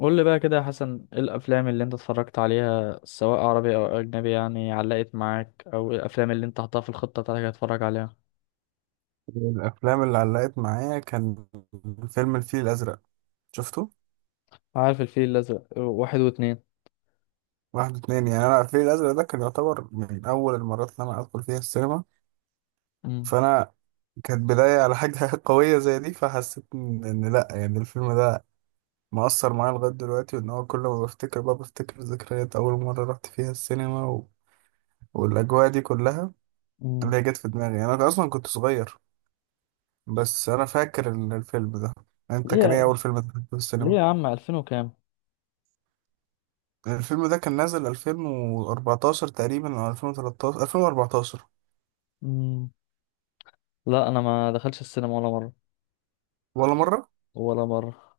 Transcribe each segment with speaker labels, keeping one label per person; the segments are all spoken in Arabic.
Speaker 1: قول لي بقى كده يا حسن، ايه الافلام اللي انت اتفرجت عليها سواء عربي او اجنبي يعني علقت معاك؟ او إيه الافلام اللي انت حطها في الخطة بتاعتك هتتفرج عليها؟
Speaker 2: الأفلام اللي علقت معايا كان فيلم الفيل الأزرق. شفته؟
Speaker 1: عارف الفيل الازرق، آه، واحد واتنين.
Speaker 2: واحد واتنين، يعني أنا الفيل الأزرق ده كان يعتبر من أول المرات اللي أنا أدخل فيها السينما.
Speaker 1: امم
Speaker 2: فأنا كانت بداية على حاجة قوية زي دي، فحسيت إن لأ، يعني الفيلم ده مؤثر معايا لغاية دلوقتي، وإن هو كل ما بفتكر بقى بفتكر ذكريات أول مرة رحت فيها السينما والأجواء دي كلها
Speaker 1: امم
Speaker 2: اللي هي جت في دماغي. يعني أنا أصلا كنت صغير، بس أنا فاكر الفيلم ده. أنت كان إيه
Speaker 1: ليه،
Speaker 2: أول فيلم دخلته في
Speaker 1: ليه
Speaker 2: السينما؟
Speaker 1: يا عم؟ 2000 وكام؟
Speaker 2: الفيلم ده كان نازل 2014 تقريبا، او 2013 2014.
Speaker 1: امم لا، انا ما دخلش السينما ولا مرة.
Speaker 2: ولا مرة؟
Speaker 1: ولا مرة.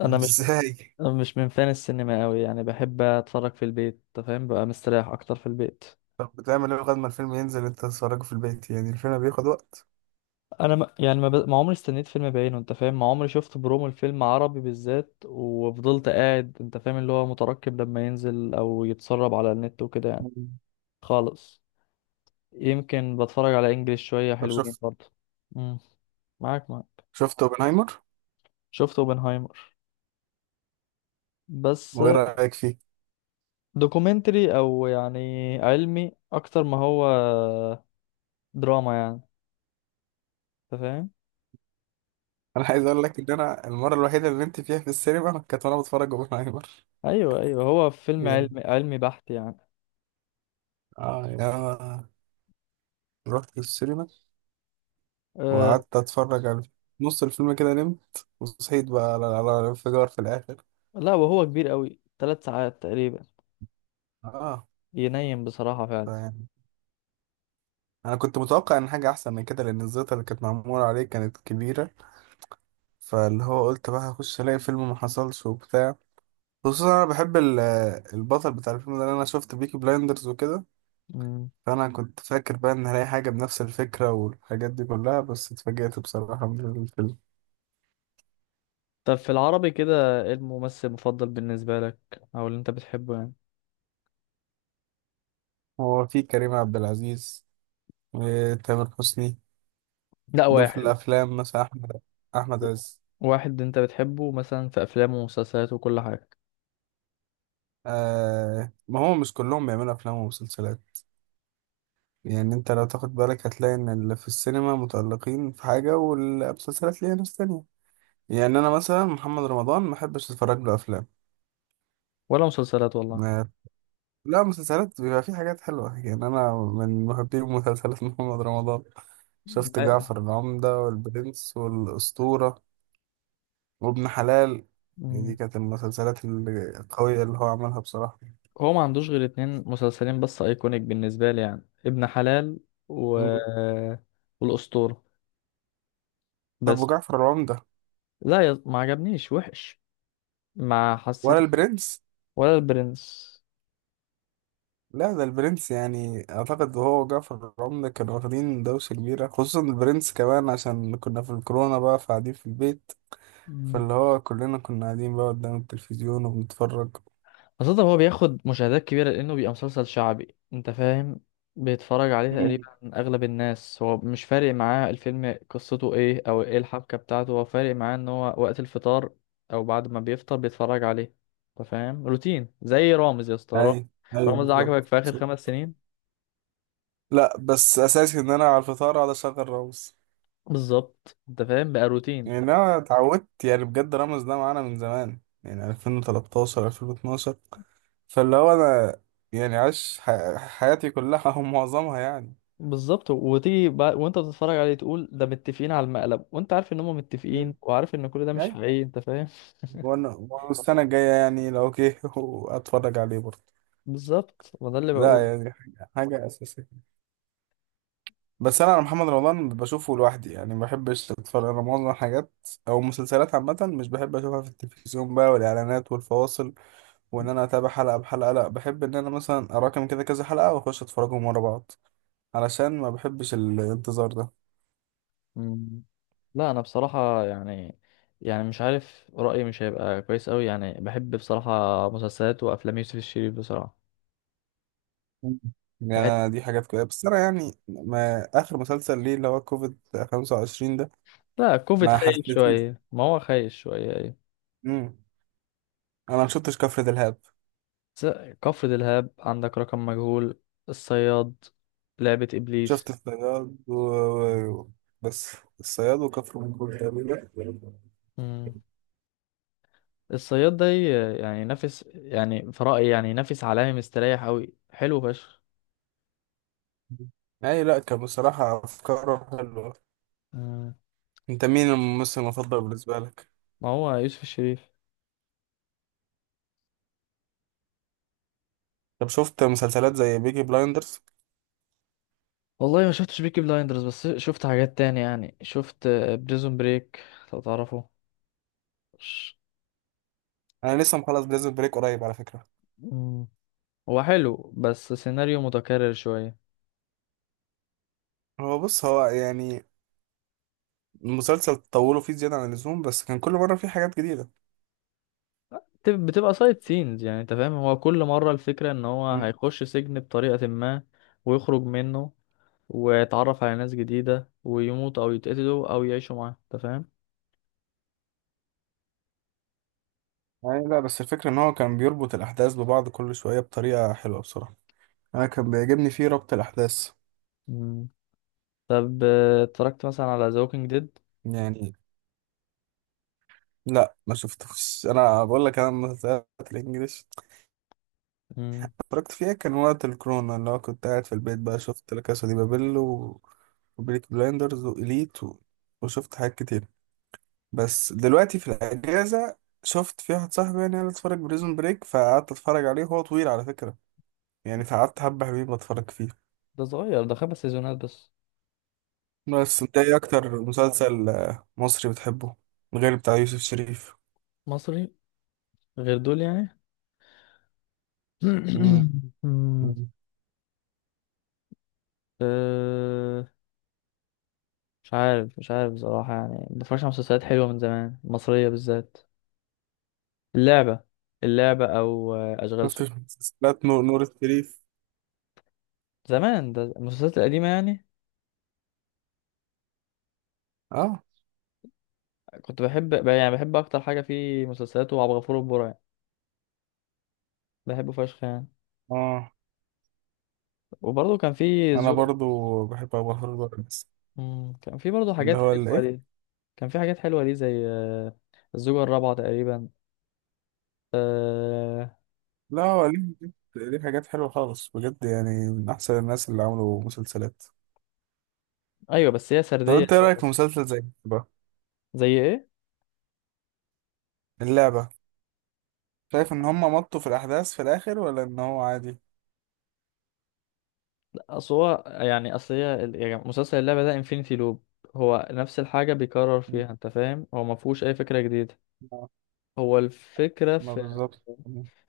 Speaker 1: انا مش
Speaker 2: ازاي؟
Speaker 1: مش من فان السينما قوي، يعني بحب اتفرج في البيت. أنت فاهم بقى، مستريح اكتر في البيت.
Speaker 2: طب بتعمل ايه لغاية ما الفيلم ينزل انت تتفرجه في البيت؟ يعني الفيلم بياخد وقت.
Speaker 1: انا ما يعني ما, ب... ما عمري استنيت فيلم بعينه، انت فاهم، ما عمري شفت برومو الفيلم عربي بالذات وفضلت قاعد انت فاهم اللي هو مترقب لما ينزل او يتسرب على النت وكده يعني.
Speaker 2: مم.
Speaker 1: خالص. يمكن بتفرج على انجليش شوية
Speaker 2: طب
Speaker 1: حلوين
Speaker 2: شفت،
Speaker 1: برضه. امم معاك، معاك.
Speaker 2: شفت اوبنهايمر؟
Speaker 1: شفت اوبنهايمر، بس.
Speaker 2: وايه رأيك فيه؟
Speaker 1: دوكيومنتري او يعني علمي اكتر، ما هو دراما يعني، انت فاهم.
Speaker 2: انا عايز اقول لك ان انا المرة الوحيدة اللي نمت فيها في السينما كانت وانا بتفرج اوبنهايمر.
Speaker 1: ايوه، ايوه، هو فيلم
Speaker 2: يعني
Speaker 1: علمي، علمي بحت يعني.
Speaker 2: اه، يعني انا رحت السينما
Speaker 1: أه.
Speaker 2: وقعدت اتفرج على نص الفيلم، كده نمت وصحيت بقى على الانفجار في الاخر.
Speaker 1: لا، وهو كبير قوي، ثلاث ساعات تقريبا.
Speaker 2: اه،
Speaker 1: ينيم بصراحة فعلا.
Speaker 2: انا كنت متوقع ان حاجه احسن من كده، لان الزيطه اللي كانت معموله عليه كانت كبيره، فاللي هو قلت بقى هخش الاقي فيلم، ما حصلش وبتاع. خصوصا انا بحب البطل بتاع الفيلم ده، لأن انا شفت بيكي بلايندرز وكده.
Speaker 1: مم.
Speaker 2: فانا كنت فاكر بقى ان هلاقي حاجه بنفس الفكره والحاجات دي كلها، بس اتفاجئت بصراحه من الفيلم.
Speaker 1: طب في العربي كده، ايه الممثل المفضل بالنسبة لك، او اللي انت بتحبه يعني؟
Speaker 2: هو فيه كريم عبد العزيز وتامر حسني.
Speaker 1: لا،
Speaker 2: دول في
Speaker 1: واحد.
Speaker 2: الافلام، مثلا احمد، احمد عز.
Speaker 1: واحد انت بتحبه مثلا في افلامه ومسلسلاته وكل حاجة.
Speaker 2: آه ما هو مش كلهم بيعملوا افلام ومسلسلات، يعني انت لو تاخد بالك هتلاقي ان اللي في السينما متألقين في حاجة والمسلسلات ليها ناس تانية. يعني انا مثلا محمد رمضان ما بحبش اتفرج له افلام.
Speaker 1: ولا مسلسلات والله.
Speaker 2: ما- لا مسلسلات بيبقى فيه حاجات حلوة، يعني انا من محبي مسلسلات محمد رمضان. شفت
Speaker 1: أي-
Speaker 2: جعفر العمدة والبرنس والأسطورة وابن حلال. دي
Speaker 1: مم.
Speaker 2: كانت المسلسلات القوية اللي هو عملها بصراحة.
Speaker 1: هو ما عندوش غير اتنين مسلسلين بس ايكونيك بالنسبة لي، يعني ابن حلال و...
Speaker 2: مم.
Speaker 1: والاسطورة،
Speaker 2: طب
Speaker 1: بس.
Speaker 2: وجعفر العمدة؟
Speaker 1: لا ما عجبنيش وحش، ما
Speaker 2: ولا
Speaker 1: حسيته.
Speaker 2: البرنس؟
Speaker 1: ولا البرنس.
Speaker 2: لا ده البرنس، يعني اعتقد هو وجعفر العمدة كانوا واخدين دوشة كبيرة، خصوصا البرنس كمان عشان كنا في الكورونا بقى، فقاعدين في البيت، فاللي هو كلنا كنا قاعدين بقى قدام التلفزيون وبنتفرج.
Speaker 1: خاصة هو بياخد مشاهدات كبيرة لأنه بيبقى مسلسل شعبي، أنت فاهم، بيتفرج عليه
Speaker 2: مم.
Speaker 1: تقريبا أغلب الناس. هو مش فارق معاه الفيلم قصته إيه أو إيه الحبكة بتاعته، هو فارق معاه إن هو وقت الفطار أو بعد ما بيفطر بيتفرج عليه. أنت فاهم، روتين زي رامز، يا اسطى رامز.
Speaker 2: اي، ايوه
Speaker 1: رامز ده
Speaker 2: بالظبط.
Speaker 1: عجبك في آخر خمس
Speaker 2: بالظبط.
Speaker 1: سنين.
Speaker 2: لا بس اساسي ان انا على الفطار اقعد اشغل رامز.
Speaker 1: بالظبط. أنت فاهم بقى روتين.
Speaker 2: يعني انا اتعودت، يعني بجد رامز ده معانا من زمان، يعني 2013 2012. فاللي هو انا يعني عايش حياتي كلها او معظمها يعني.
Speaker 1: بالظبط، وتيجي بقى وانت بتتفرج عليه تقول ده متفقين على المقلب، وانت عارف ان هم متفقين
Speaker 2: مم.
Speaker 1: وعارف ان كل ده مش
Speaker 2: ايوه.
Speaker 1: حقيقي، انت فاهم.
Speaker 2: وانا السنة الجاية يعني لو اوكي واتفرج عليه برضه.
Speaker 1: بالظبط، ما ده اللي
Speaker 2: لا
Speaker 1: بقوله.
Speaker 2: يعني حاجة، حاجة أساسية. بس أنا على محمد رمضان بشوفه لوحدي، يعني ما بحبش أتفرج أنا معظم الحاجات أو المسلسلات عامة، مش بحب أشوفها في التلفزيون بقى والإعلانات والفواصل وإن أنا أتابع حلقة بحلقة. لا، بحب إن أنا مثلا أراكم كده كذا حلقة وأخش أتفرجهم ورا بعض، علشان ما بحبش الانتظار ده.
Speaker 1: مم. لا، انا بصراحه يعني مش عارف رايي مش هيبقى كويس قوي، يعني بحب بصراحه مسلسلات وافلام يوسف الشريف بصراحه.
Speaker 2: مم. يعني
Speaker 1: بحب-
Speaker 2: أنا دي حاجات كده، بس أنا يعني ما آخر مسلسل ليه اللي هو كوفيد 25 ده،
Speaker 1: لا، كوفيد
Speaker 2: ما
Speaker 1: خايف
Speaker 2: حسيتوش.
Speaker 1: شويه، ما هو خايف شويه، ايوه.
Speaker 2: انا ما شفتش كفر دلهاب.
Speaker 1: س- كفر دلهاب، عندك رقم مجهول، الصياد، لعبه ابليس.
Speaker 2: شفت الصياد و- بس الصياد وكفر منقول تقريبا.
Speaker 1: مم. الصياد ده يعني ينافس، يعني في رايي يعني ينافس عالمي، مستريح قوي، حلو فشخ.
Speaker 2: اي لا، كان بصراحة افكاره حلوة.
Speaker 1: مم.
Speaker 2: انت مين الممثل المفضل بالنسبة لك؟
Speaker 1: ما هو يوسف الشريف.
Speaker 2: طب شفت مسلسلات زي بيكي بلايندرز؟
Speaker 1: والله ما شفتش بيكي بلايندرز، بس شفت حاجات تانية، يعني شفت بريزون بريك لو تعرفه. ش-
Speaker 2: انا لسه مخلص بريزون بريك قريب على فكرة.
Speaker 1: مم. هو حلو بس سيناريو متكرر شوية.
Speaker 2: هو بص، هو يعني المسلسل طولوا فيه زيادة عن اللزوم، بس كان كل مرة فيه حاجات جديدة.
Speaker 1: بتبقى سايد سينز يعني، انت فاهم، هو كل مرة الفكرة ان هو
Speaker 2: مم.
Speaker 1: هيخش سجن بطريقة ما ويخرج منه ويتعرف على ناس جديدة ويموت او يتقتلوا او يعيشوا معاه، انت فاهم.
Speaker 2: يعني لا، بس الفكرة ان هو كان بيربط الاحداث ببعض كل شوية بطريقة حلوة بصراحة، انا كان بيعجبني فيه ربط الاحداث.
Speaker 1: مم. طب اتفرجت مثلا على ذا ووكينج ديد؟
Speaker 2: يعني لا ما شفتوش، انا بقول لك انا المسلسلات الانجليش اتفرجت فيها كان وقت الكورونا، اللي هو كنت قاعد في البيت بقى. شفت لا كاسا دي بابيل وبيليك بلايندرز وإليت وشفت حاجات كتير. بس دلوقتي في الاجازه شفت في واحد صاحبي يعني اللي اتفرج بريزون بريك، فقعدت اتفرج عليه. هو طويل على فكره يعني، فقعدت حبه حلوين بتفرج فيه.
Speaker 1: ده صغير، ده خمس سيزونات بس.
Speaker 2: بس انت ايه اكتر مسلسل آه، مصري بتحبه، غير بتاع يوسف شريف؟
Speaker 1: مصري، غير دول يعني.
Speaker 2: امم.
Speaker 1: أه. مش عارف، مش عارف بصراحة، يعني مبتفرجش على مسلسلات حلوة من زمان مصرية بالذات. اللعبة، اللعبة أو أشغال
Speaker 2: شفتش
Speaker 1: شقة.
Speaker 2: مسلسلات نور، الشريف؟
Speaker 1: زمان، ده المسلسلات القديمة يعني.
Speaker 2: اه.
Speaker 1: كنت بحب، يعني بحب أكتر حاجة في مسلسلات وعبد الغفور البرعي، يعني بحبه فشخ يعني.
Speaker 2: اه
Speaker 1: وبرضه كان في
Speaker 2: انا
Speaker 1: الزوجة.
Speaker 2: برضو بحب ابو الهول بقى بس.
Speaker 1: كان في برضه
Speaker 2: اللي
Speaker 1: حاجات
Speaker 2: هو
Speaker 1: حلوة
Speaker 2: الايه.
Speaker 1: ليه. كان في حاجات حلوة ليه زي الزوجة الرابعة تقريبا. أه.
Speaker 2: لا هو ليه، ليه حاجات حلوه خالص بجد، يعني من احسن الناس اللي عملوا مسلسلات.
Speaker 1: أيوة بس هي
Speaker 2: طب
Speaker 1: سردية
Speaker 2: انت ايه رايك في
Speaker 1: شوية.
Speaker 2: مسلسل زي اللعبه؟
Speaker 1: زي إيه؟
Speaker 2: اللعبه. شايف ان هم مطوا في الاحداث في الاخر ولا ان هو عادي؟
Speaker 1: اصل هو يعني، اصل هي يعني مسلسل اللعبة ده انفينيتي لوب، هو نفس الحاجة بيكرر
Speaker 2: مم.
Speaker 1: فيها انت فاهم، هو ما فيهوش اي فكرة جديدة.
Speaker 2: ما
Speaker 1: هو الفكرة
Speaker 2: ما
Speaker 1: في,
Speaker 2: بالظبط.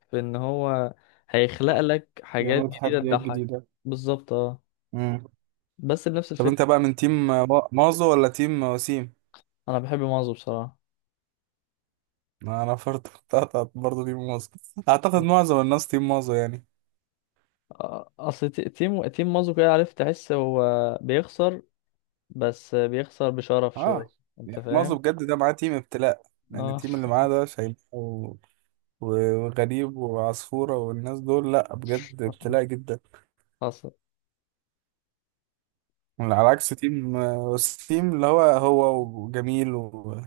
Speaker 1: في ان هو هيخلق لك حاجات
Speaker 2: يعملوا
Speaker 1: جديدة
Speaker 2: تحديات
Speaker 1: تضحك
Speaker 2: جديده.
Speaker 1: بالظبط، اه.
Speaker 2: مم.
Speaker 1: بس بنفس
Speaker 2: طب انت
Speaker 1: الفكرة.
Speaker 2: بقى من تيم مازو ولا تيم وسيم؟
Speaker 1: انا بحب مازو بصراحة.
Speaker 2: ما انا برضه برضه تيم مازو. اعتقد معظم الناس تيم مازو يعني.
Speaker 1: اصل تيم مازو كده، عارف، تحس هو بيخسر، بس بيخسر بشرف
Speaker 2: اه
Speaker 1: شوية، انت
Speaker 2: يعني معظم،
Speaker 1: فاهم.
Speaker 2: بجد ده معاه تيم ابتلاء. يعني
Speaker 1: اه.
Speaker 2: التيم اللي معاه ده شايب وغريب وعصفورة والناس دول، لا بجد ابتلاء جدا.
Speaker 1: حصل.
Speaker 2: على عكس تيم والتيم اللي هو هو وجميل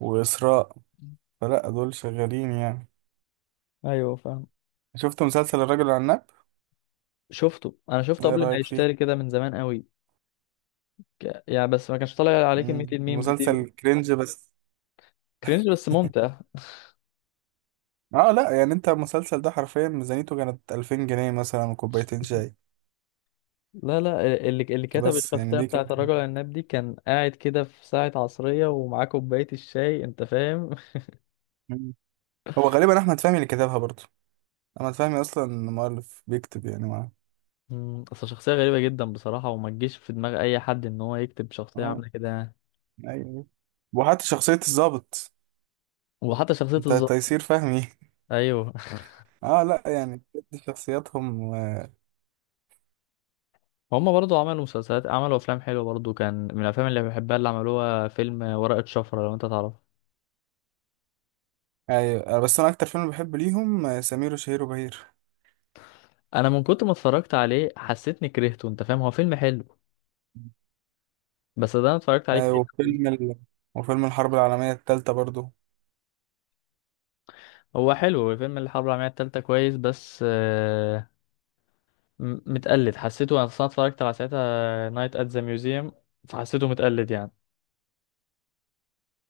Speaker 2: وإسراء، فلا دول شغالين يعني.
Speaker 1: ايوه فاهم.
Speaker 2: شفت مسلسل الراجل العناب؟
Speaker 1: شفته، انا شفته
Speaker 2: ايه
Speaker 1: قبل ما
Speaker 2: رأيك
Speaker 1: يشتري
Speaker 2: فيه؟
Speaker 1: كده، من زمان قوي. يعني بس ما كانش طالع عليه كمية
Speaker 2: مم.
Speaker 1: الميمز دي.
Speaker 2: مسلسل كرنج بس.
Speaker 1: كرينج بس ممتع.
Speaker 2: اه لا يعني انت المسلسل ده حرفيا ميزانيته كانت 2000 جنيه مثلا وكوبايتين شاي.
Speaker 1: لا، لا. اللي كتب
Speaker 2: بس يعني
Speaker 1: التغطية
Speaker 2: دي كانت.
Speaker 1: بتاعت الرجل العناب دي كان قاعد كده في ساعة عصرية ومعاه كوباية الشاي، انت فاهم.
Speaker 2: مم. هو غالبا احمد فهمي اللي كتبها برضه، انا فاهمي اصلا إن المؤلف بيكتب يعني معاه.
Speaker 1: اصل شخصية غريبة جدا بصراحة، وما تجيش في دماغ اي حد ان هو يكتب شخصية
Speaker 2: اه،
Speaker 1: عاملة كده يعني.
Speaker 2: ايوه. وحتى شخصية الضابط،
Speaker 1: وحتى شخصية
Speaker 2: انت
Speaker 1: الظابط.
Speaker 2: تيسير فهمي.
Speaker 1: ايوه.
Speaker 2: اه لا يعني بجد شخصياتهم آه،
Speaker 1: هما برضو عملوا مسلسلات، عملوا افلام حلوة برضو. كان من الافلام اللي بحبها اللي عملوها فيلم ورقة شفرة، لو انت تعرف.
Speaker 2: ايوه. آه، بس انا اكتر فيلم بحب ليهم آه، سمير وشهير وبهير.
Speaker 1: انا من كنت ما اتفرجت عليه حسيتني كرهته، انت فاهم، هو فيلم حلو بس. ده انا اتفرجت عليه
Speaker 2: آه،
Speaker 1: كتير.
Speaker 2: وفيلم الحرب العالمية التالتة برضو.
Speaker 1: هو حلو فيلم الحرب العالمية التالتة، كويس، بس متقلد. حسيته انا أصلاً اتفرجت على ساعتها نايت ات ذا ميوزيوم، فحسيته متقلد يعني.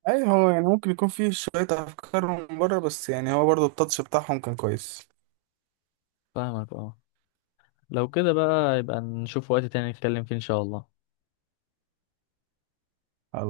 Speaker 2: ايوه هو يعني ممكن يكون فيه شوية افكار من بره، بس يعني هو برضو التاتش بتاعهم كان كويس.
Speaker 1: فاهمك اه. لو كده بقى يبقى نشوف وقت تاني نتكلم فيه ان شاء الله.